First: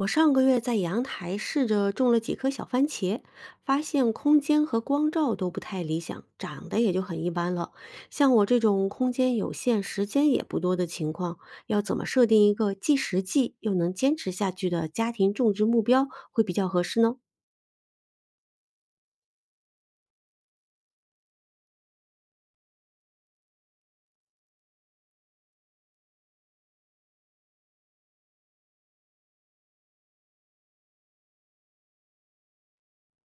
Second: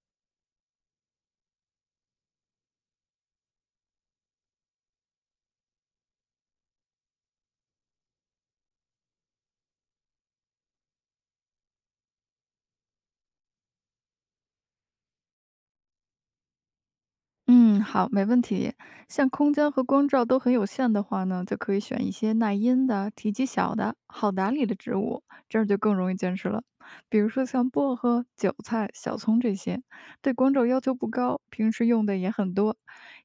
我上个月在阳台试着种了几颗小番茄，发现空间和光照都不太理想，长得也就很一般了。像我这种空间有限、时间也不多的情况，要怎么设定一个既实际又能坚持下去的家庭种植目标会比较合适呢？嗯，好，没问题。像空间和光照都很有限的话呢，就可以选一些耐阴的、体积小的、好打理的植物，这样就更容易坚持了。比如说像薄荷、韭菜、小葱这些，对光照要求不高，平时用的也很多。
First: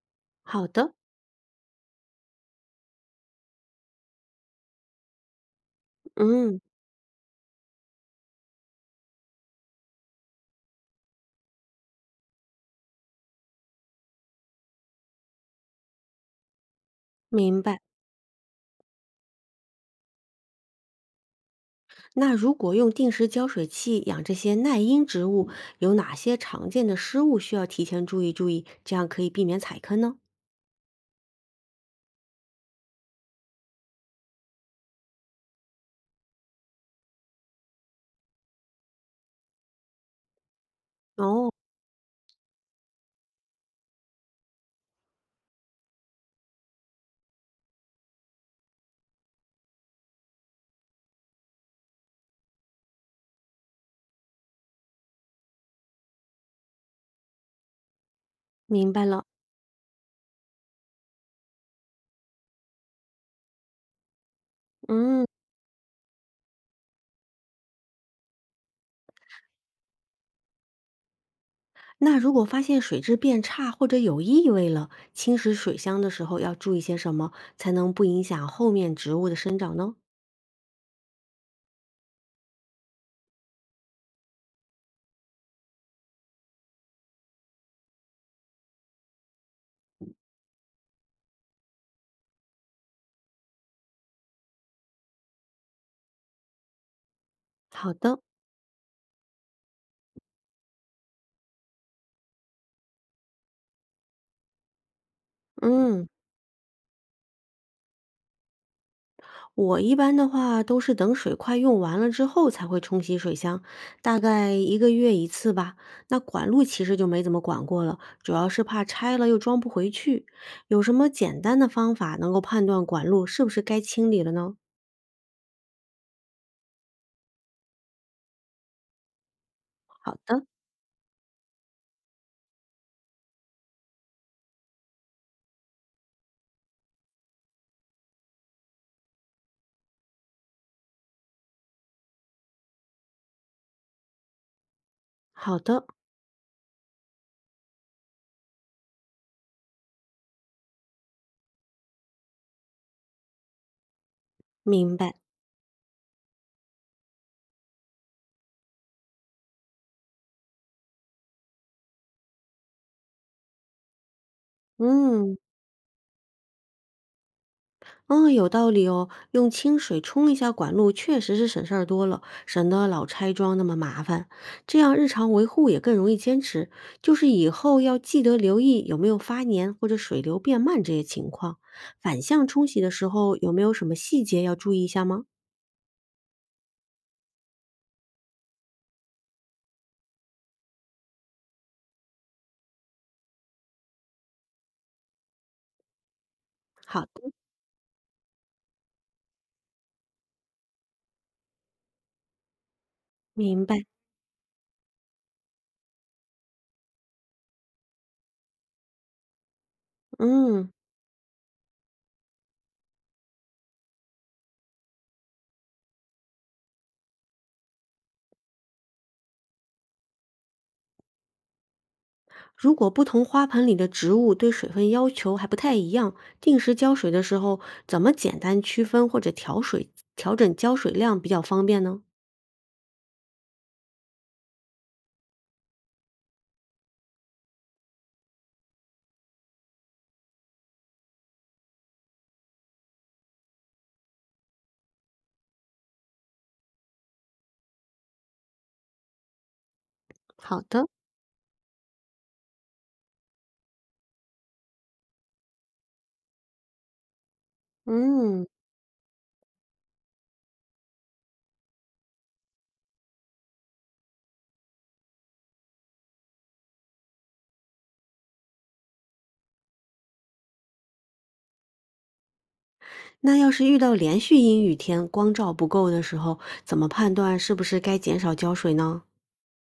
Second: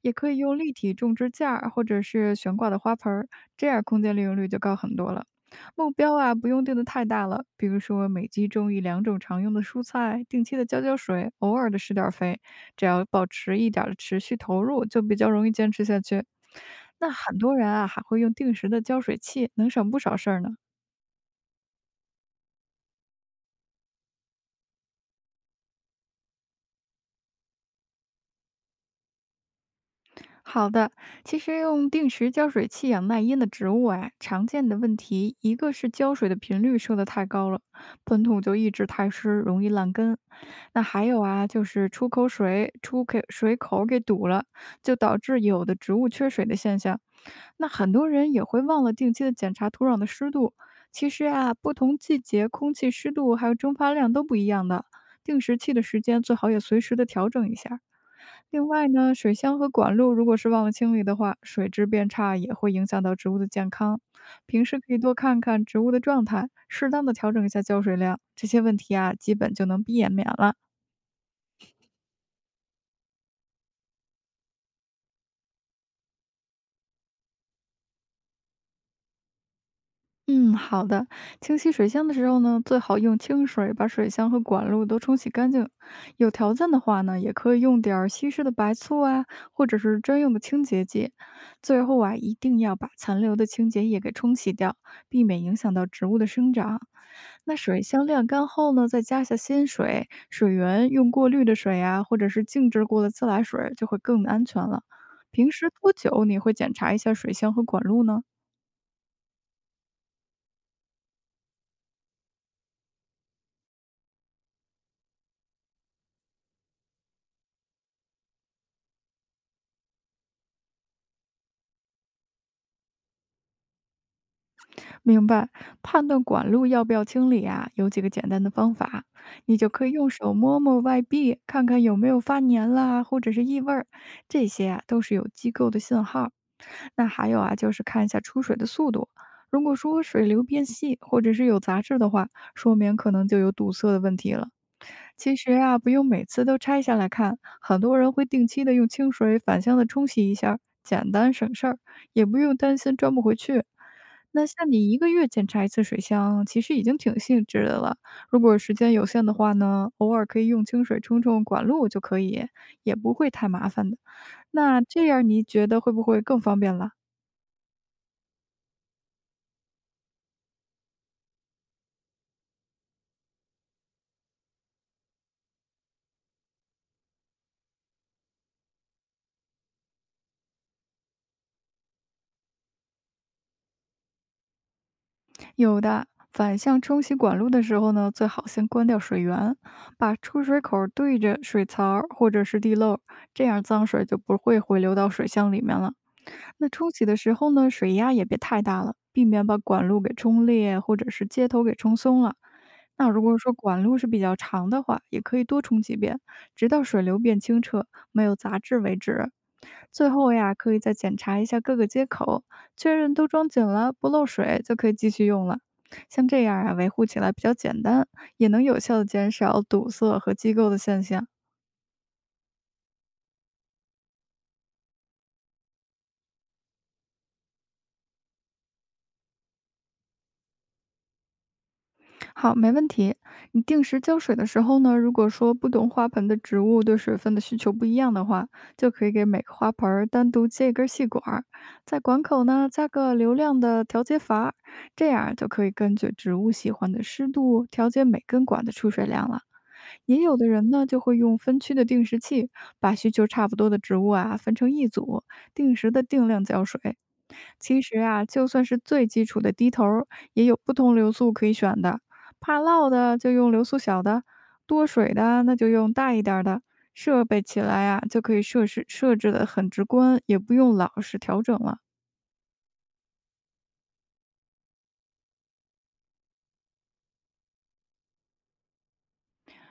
也可以用好立的，体种植架儿或者是悬挂的花盆儿，这样空间利用率就高很多了。目标啊，不嗯，用定的太大了，比如说每季种一两种常用的蔬菜，定期的浇浇水，偶尔的施点儿肥，只要保持一点儿的持续投入，就比较容易坚持下去。那很多明人白。啊，还会用定时的浇水器，能省不少事儿呢。那如果用定时浇水器养这些耐阴植物，有哪些常见的失误需要提前注意，这样可以避免踩坑呢？好的，其实用定时浇水器养耐阴的植物啊，常见的问题一个是浇水的频率设得太高了，盆土就一直太湿，容易烂根。那还有啊，哦，就是出口水出给水口给堵了，就导致有的植物缺水的现象。那很多人也会忘了定期的检查土壤的湿度。其实啊，不同季节空气湿度还有蒸发量都不一样的，定时器的时间最好也随时的调整一下。另外明白呢，了。水箱和管路如果是忘了清理的话，水质变差也会影响到植物的健康。平时可以多嗯，看看植物的状态，适当的调整一下浇水量，这些问题啊，基本就能避免了。那如果发现水质变差或者有异味了，清洗水箱的时候要注意些什么，才能不影响后面植物的生长呢？嗯，好的。清洗水箱的时候呢，最好用清水把水箱和管路都冲洗干净。有条件的话呢，也可以用点儿稀释的白醋啊，或者是专用的清洁剂。最后啊，一定要把残留的清洁液给冲洗掉，避免影响到植物的生长。那水好箱的，晾干后呢，再加下新水，水源用过滤的水啊，或者是静置过的自来水，就会更安全了。平时多嗯，久你会检查一下水箱和管路呢？我一般的话都是等水快用完了之后才会冲洗水箱，大概一个月一次吧。那管路其实就没怎么管过了，主要是怕拆了又装不回去。有什么简单的方法能够判断管路是不是该清理了呢？明白，判断管路要不要清理啊，有几个简单的方法，你就可以用好手的，摸摸外壁，看看有没有发粘啦，或者是异味儿，这些啊都是有机构的信号。那还有啊，就是看一下出水的速度。如果说水流变细，或者是有杂质的话，说明可能就有堵塞的问题了。其实好啊，的，不用每次都拆下来看，很多人会定期的用清水反向的冲洗一下，简单省事儿，也不用担心装不回去。那像你明一个白。月检查一次水箱，其实已经挺细致的了。如果时间有限的话呢，偶尔可以用清水冲冲管路就可以，也不会太麻烦的。那这样嗯。你觉得会不会更方便了？嗯，有道理哦。用清水冲一下管路，确实是省事儿多了，省得老拆装那么麻烦。这样日常维护也更容易坚持。就是以后要记得留意有没有发粘或者水流变慢这些情况。反向冲洗的时候，有没有什么细节要注意一下吗？有的，反向冲洗管路的时候呢，最好先关掉水源，把出水口对着水槽儿或者是地漏，这样脏水就不会回流到水箱里面了。那冲好洗的的，时候呢，水压也别太大了，避免把管路给冲裂或者是接头给冲松了。那如果说明管白。路是比较长的话，也可以多冲几遍，直到水流变清澈、没有杂质为止。最后呀，嗯，可以再检查一下各个接口，确认都装紧了，不漏水，就可以继续用了。像这样啊，维护起来比较简单，也能有效的减少堵塞和机构的现象。如果不同花盆里的植物对水分要求还不太一样，定时浇水的时候，怎么简单区分或者调水、调整浇水量比较方便呢？好，没问题。你定时浇水的时候呢，如果说不同花盆的植物对水分的需求不一样的话，就可以给每个花盆儿单独接一根细管儿，在管口呢加个流量的调节阀儿这样就可以根据植物喜欢的湿度调节每根管的出水量了。也有的好人呢，的。就会用分区的定时器，把需求差不多的植物啊分成一组，定时的定量浇水。其实啊，嗯，就算是最基础的滴头儿，也有不同流速可以选的。怕涝的就用流速小的，多水的那就用大一点儿的。设备起来啊，就可以设置的很直观，也不用老是调整了。那要是遇到连续阴雨天，光照不够的时候，怎么判断是不是该减少浇水呢？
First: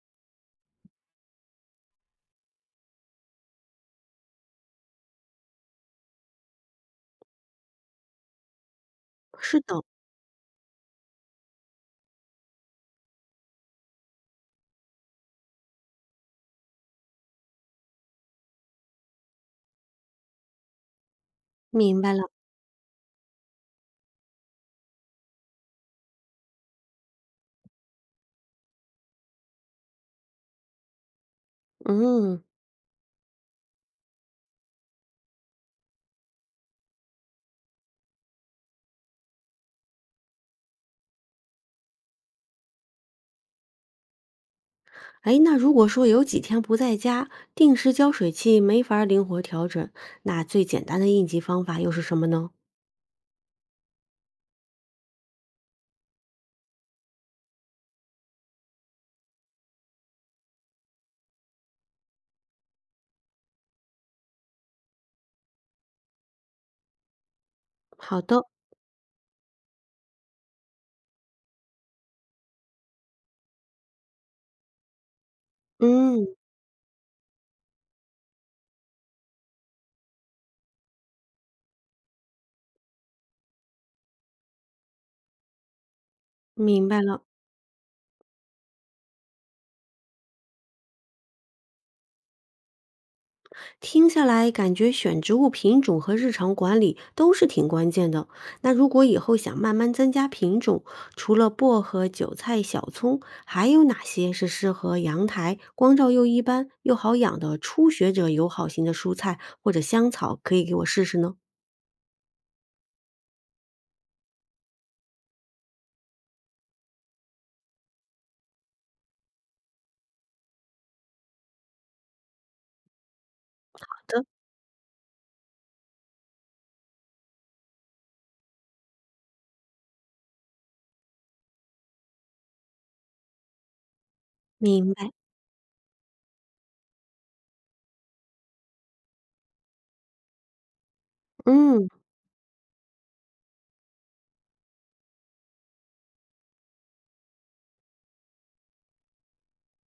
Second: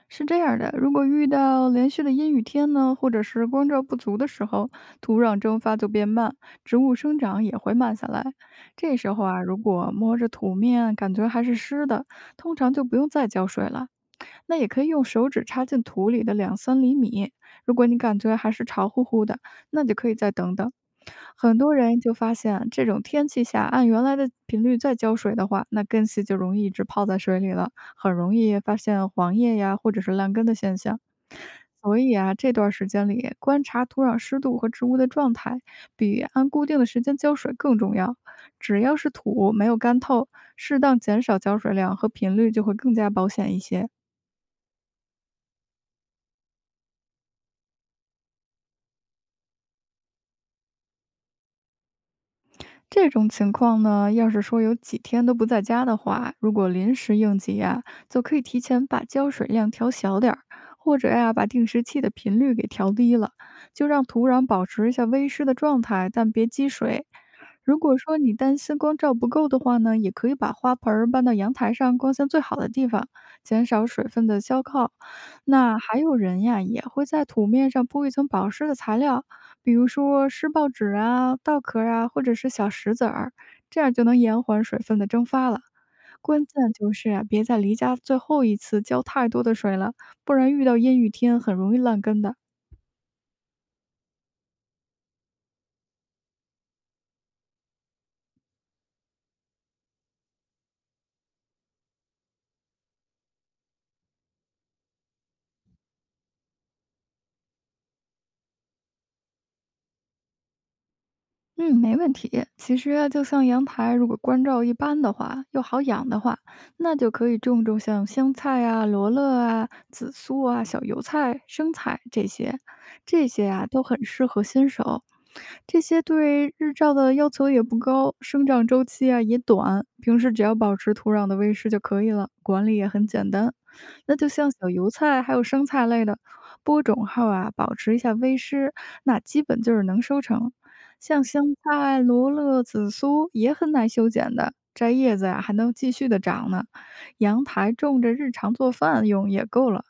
是这样的，如果遇到连续的阴雨天呢，或者是光照不足的时候，土壤蒸发就变慢，植物生长也会慢下来。这时候啊，如是的，果摸着土面感觉还是湿的，通常就不用再浇水了。那也可以用手指插进土里的两三厘米，如果你感觉还是潮乎乎的，那就可以再等等。很多人明白就了。发现，这种天气下按原来的频率再浇水的话，那根系就容易一直泡在水里了。很容易发现黄叶呀或者是烂根的现象。所以啊，嗯，这段时间里观察土壤湿度和植物的状态，比按固定的时间浇水更重要。只要是土没有干透，适当减少浇水量和频率就会更加保险一些。哎，那如果说有几天不在家，定时浇水器没法儿灵活调整，那最简单的应急方法又是什么呢？这种情况呢，要是说有几天都不在家的话，如果临时应急呀、就可以提前把浇水量调小点儿，或者呀、把定时器的频率给调低了，就让土壤保持一下微湿的状态，但别积水。如果说好你的，担心光照不够的话呢，也可以把花盆儿搬到阳台上光线最好的地方，减少水分的消耗。那还有嗯，人呀，也会在土面上铺一层保湿的材料，比如说湿报纸啊、稻壳啊，或者是小石子儿，这样就能延缓水分的蒸发了。关键明就白是啊，了。别在离家最后一次浇太多的水了，不然遇到阴雨天很容易烂根的。听下来，感觉选植物品种和日常管理都是挺关键的。那如果以后想慢慢增加品种，除了薄荷、韭菜、小葱，还有哪些是适合阳台、光照又一般又好养的初学者友好型的蔬菜或者香草，可以给我试试呢？嗯，没问题。其实啊，就像阳台，如果光照一般的话，又好养的话，那就可以种种像香菜啊、罗勒啊、紫苏啊、小油菜、生菜这些，这些啊都很适合新手。这些对日照的要求也不高，生长周期啊也短，平时只要保持土壤的微湿就可以了，管理也很简单。那就像小油明白，菜还有生菜类的，播种后啊，保持一下微湿，那基本就是能收成。像香嗯，菜、罗勒、紫苏也很难修剪的，摘叶子呀、还能继续的长呢。阳台种着，日常做饭用也够了。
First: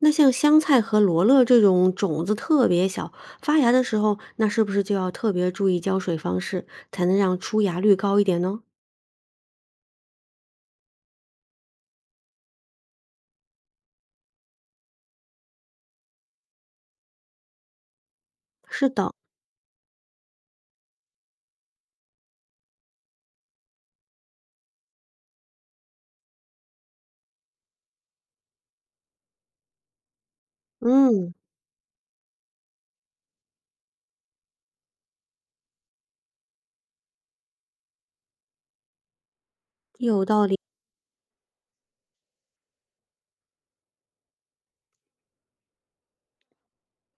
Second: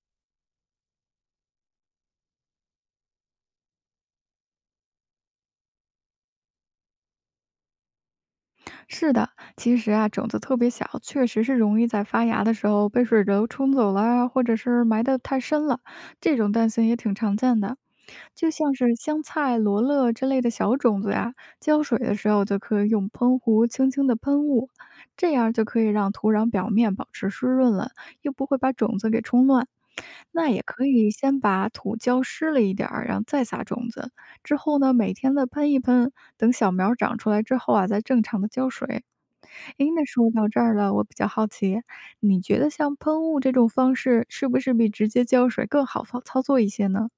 那像香菜和罗勒这种种子特别小，发芽的时候，那是不是就要特别注意浇水方式，才能让出芽率高一点呢？是的，其实啊，种子特别小，确实是容易在发芽的时候被水流冲走了啊或者是埋得太深了，这种担心也挺常见的。就像是是的，香菜、罗勒之类的小种子呀，浇水的时候就可以用喷壶轻轻的喷雾，这样就可以让土壤表面保持湿润了，又不会把种子给冲乱。那也可以嗯。先把土浇湿了一点儿，然后再撒种子。之后呢，每天的喷一喷，等小苗长出来之后啊，再正常的浇水。诶，那说到这儿了，我比较好奇，你觉得像喷雾这种方式，是不是比直接浇水更好操作一些呢？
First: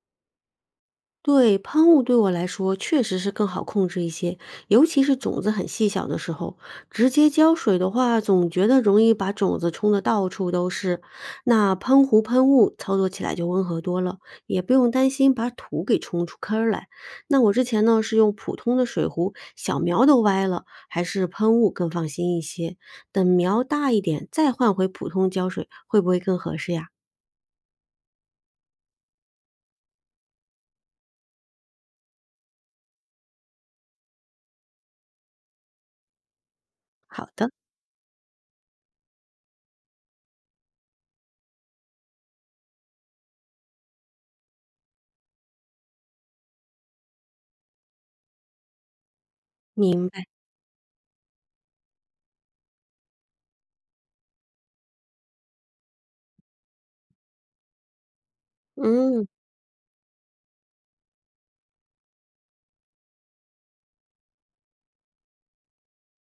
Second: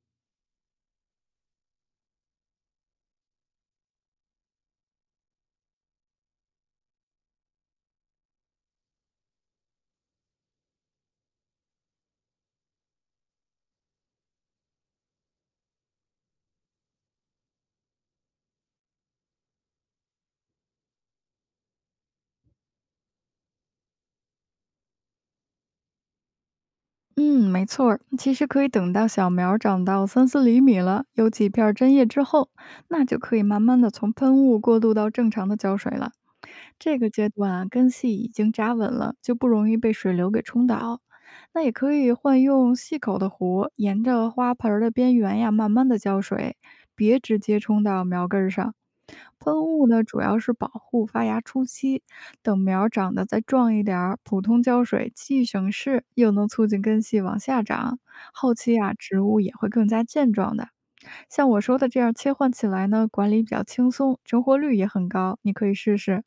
对，喷雾对我来说确实是更好控制一些，尤其是种子很细小的时候，直接浇水的话，总觉得容易把种子冲得到处都是。那喷壶喷雾操作起来就温和多了，也不用担心把土给冲出坑儿来。那我之前呢是用普通的水壶，小苗都歪了，还是喷雾更放心一些。等苗大一点再换回普通浇水，会不会更合适呀？嗯，没错儿其实可以等到小苗儿长到三四厘米了，有几片儿针叶之后，那就可以慢慢的从喷雾过渡到正常的浇水了。这个阶好的，段啊，根系已经扎稳了，就不容易被水流给冲倒。那也可以换用细口的壶，沿着花盆儿的边缘呀，慢慢的浇水，别直接冲到苗根儿上。喷雾呢，明主白。要是保护发芽初期，等苗儿长得再壮一点儿，普通浇水既省事，又能促进根系往下长。后期啊，植嗯。物也会更加健壮的。像我说的这样切换起来呢，管理比较轻松，成活率也很高，你可以试试。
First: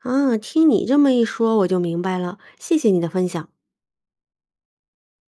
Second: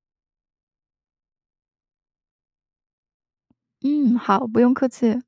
啊，听你这么一说，我就明白了，谢谢你的分享。嗯，好，不用客气。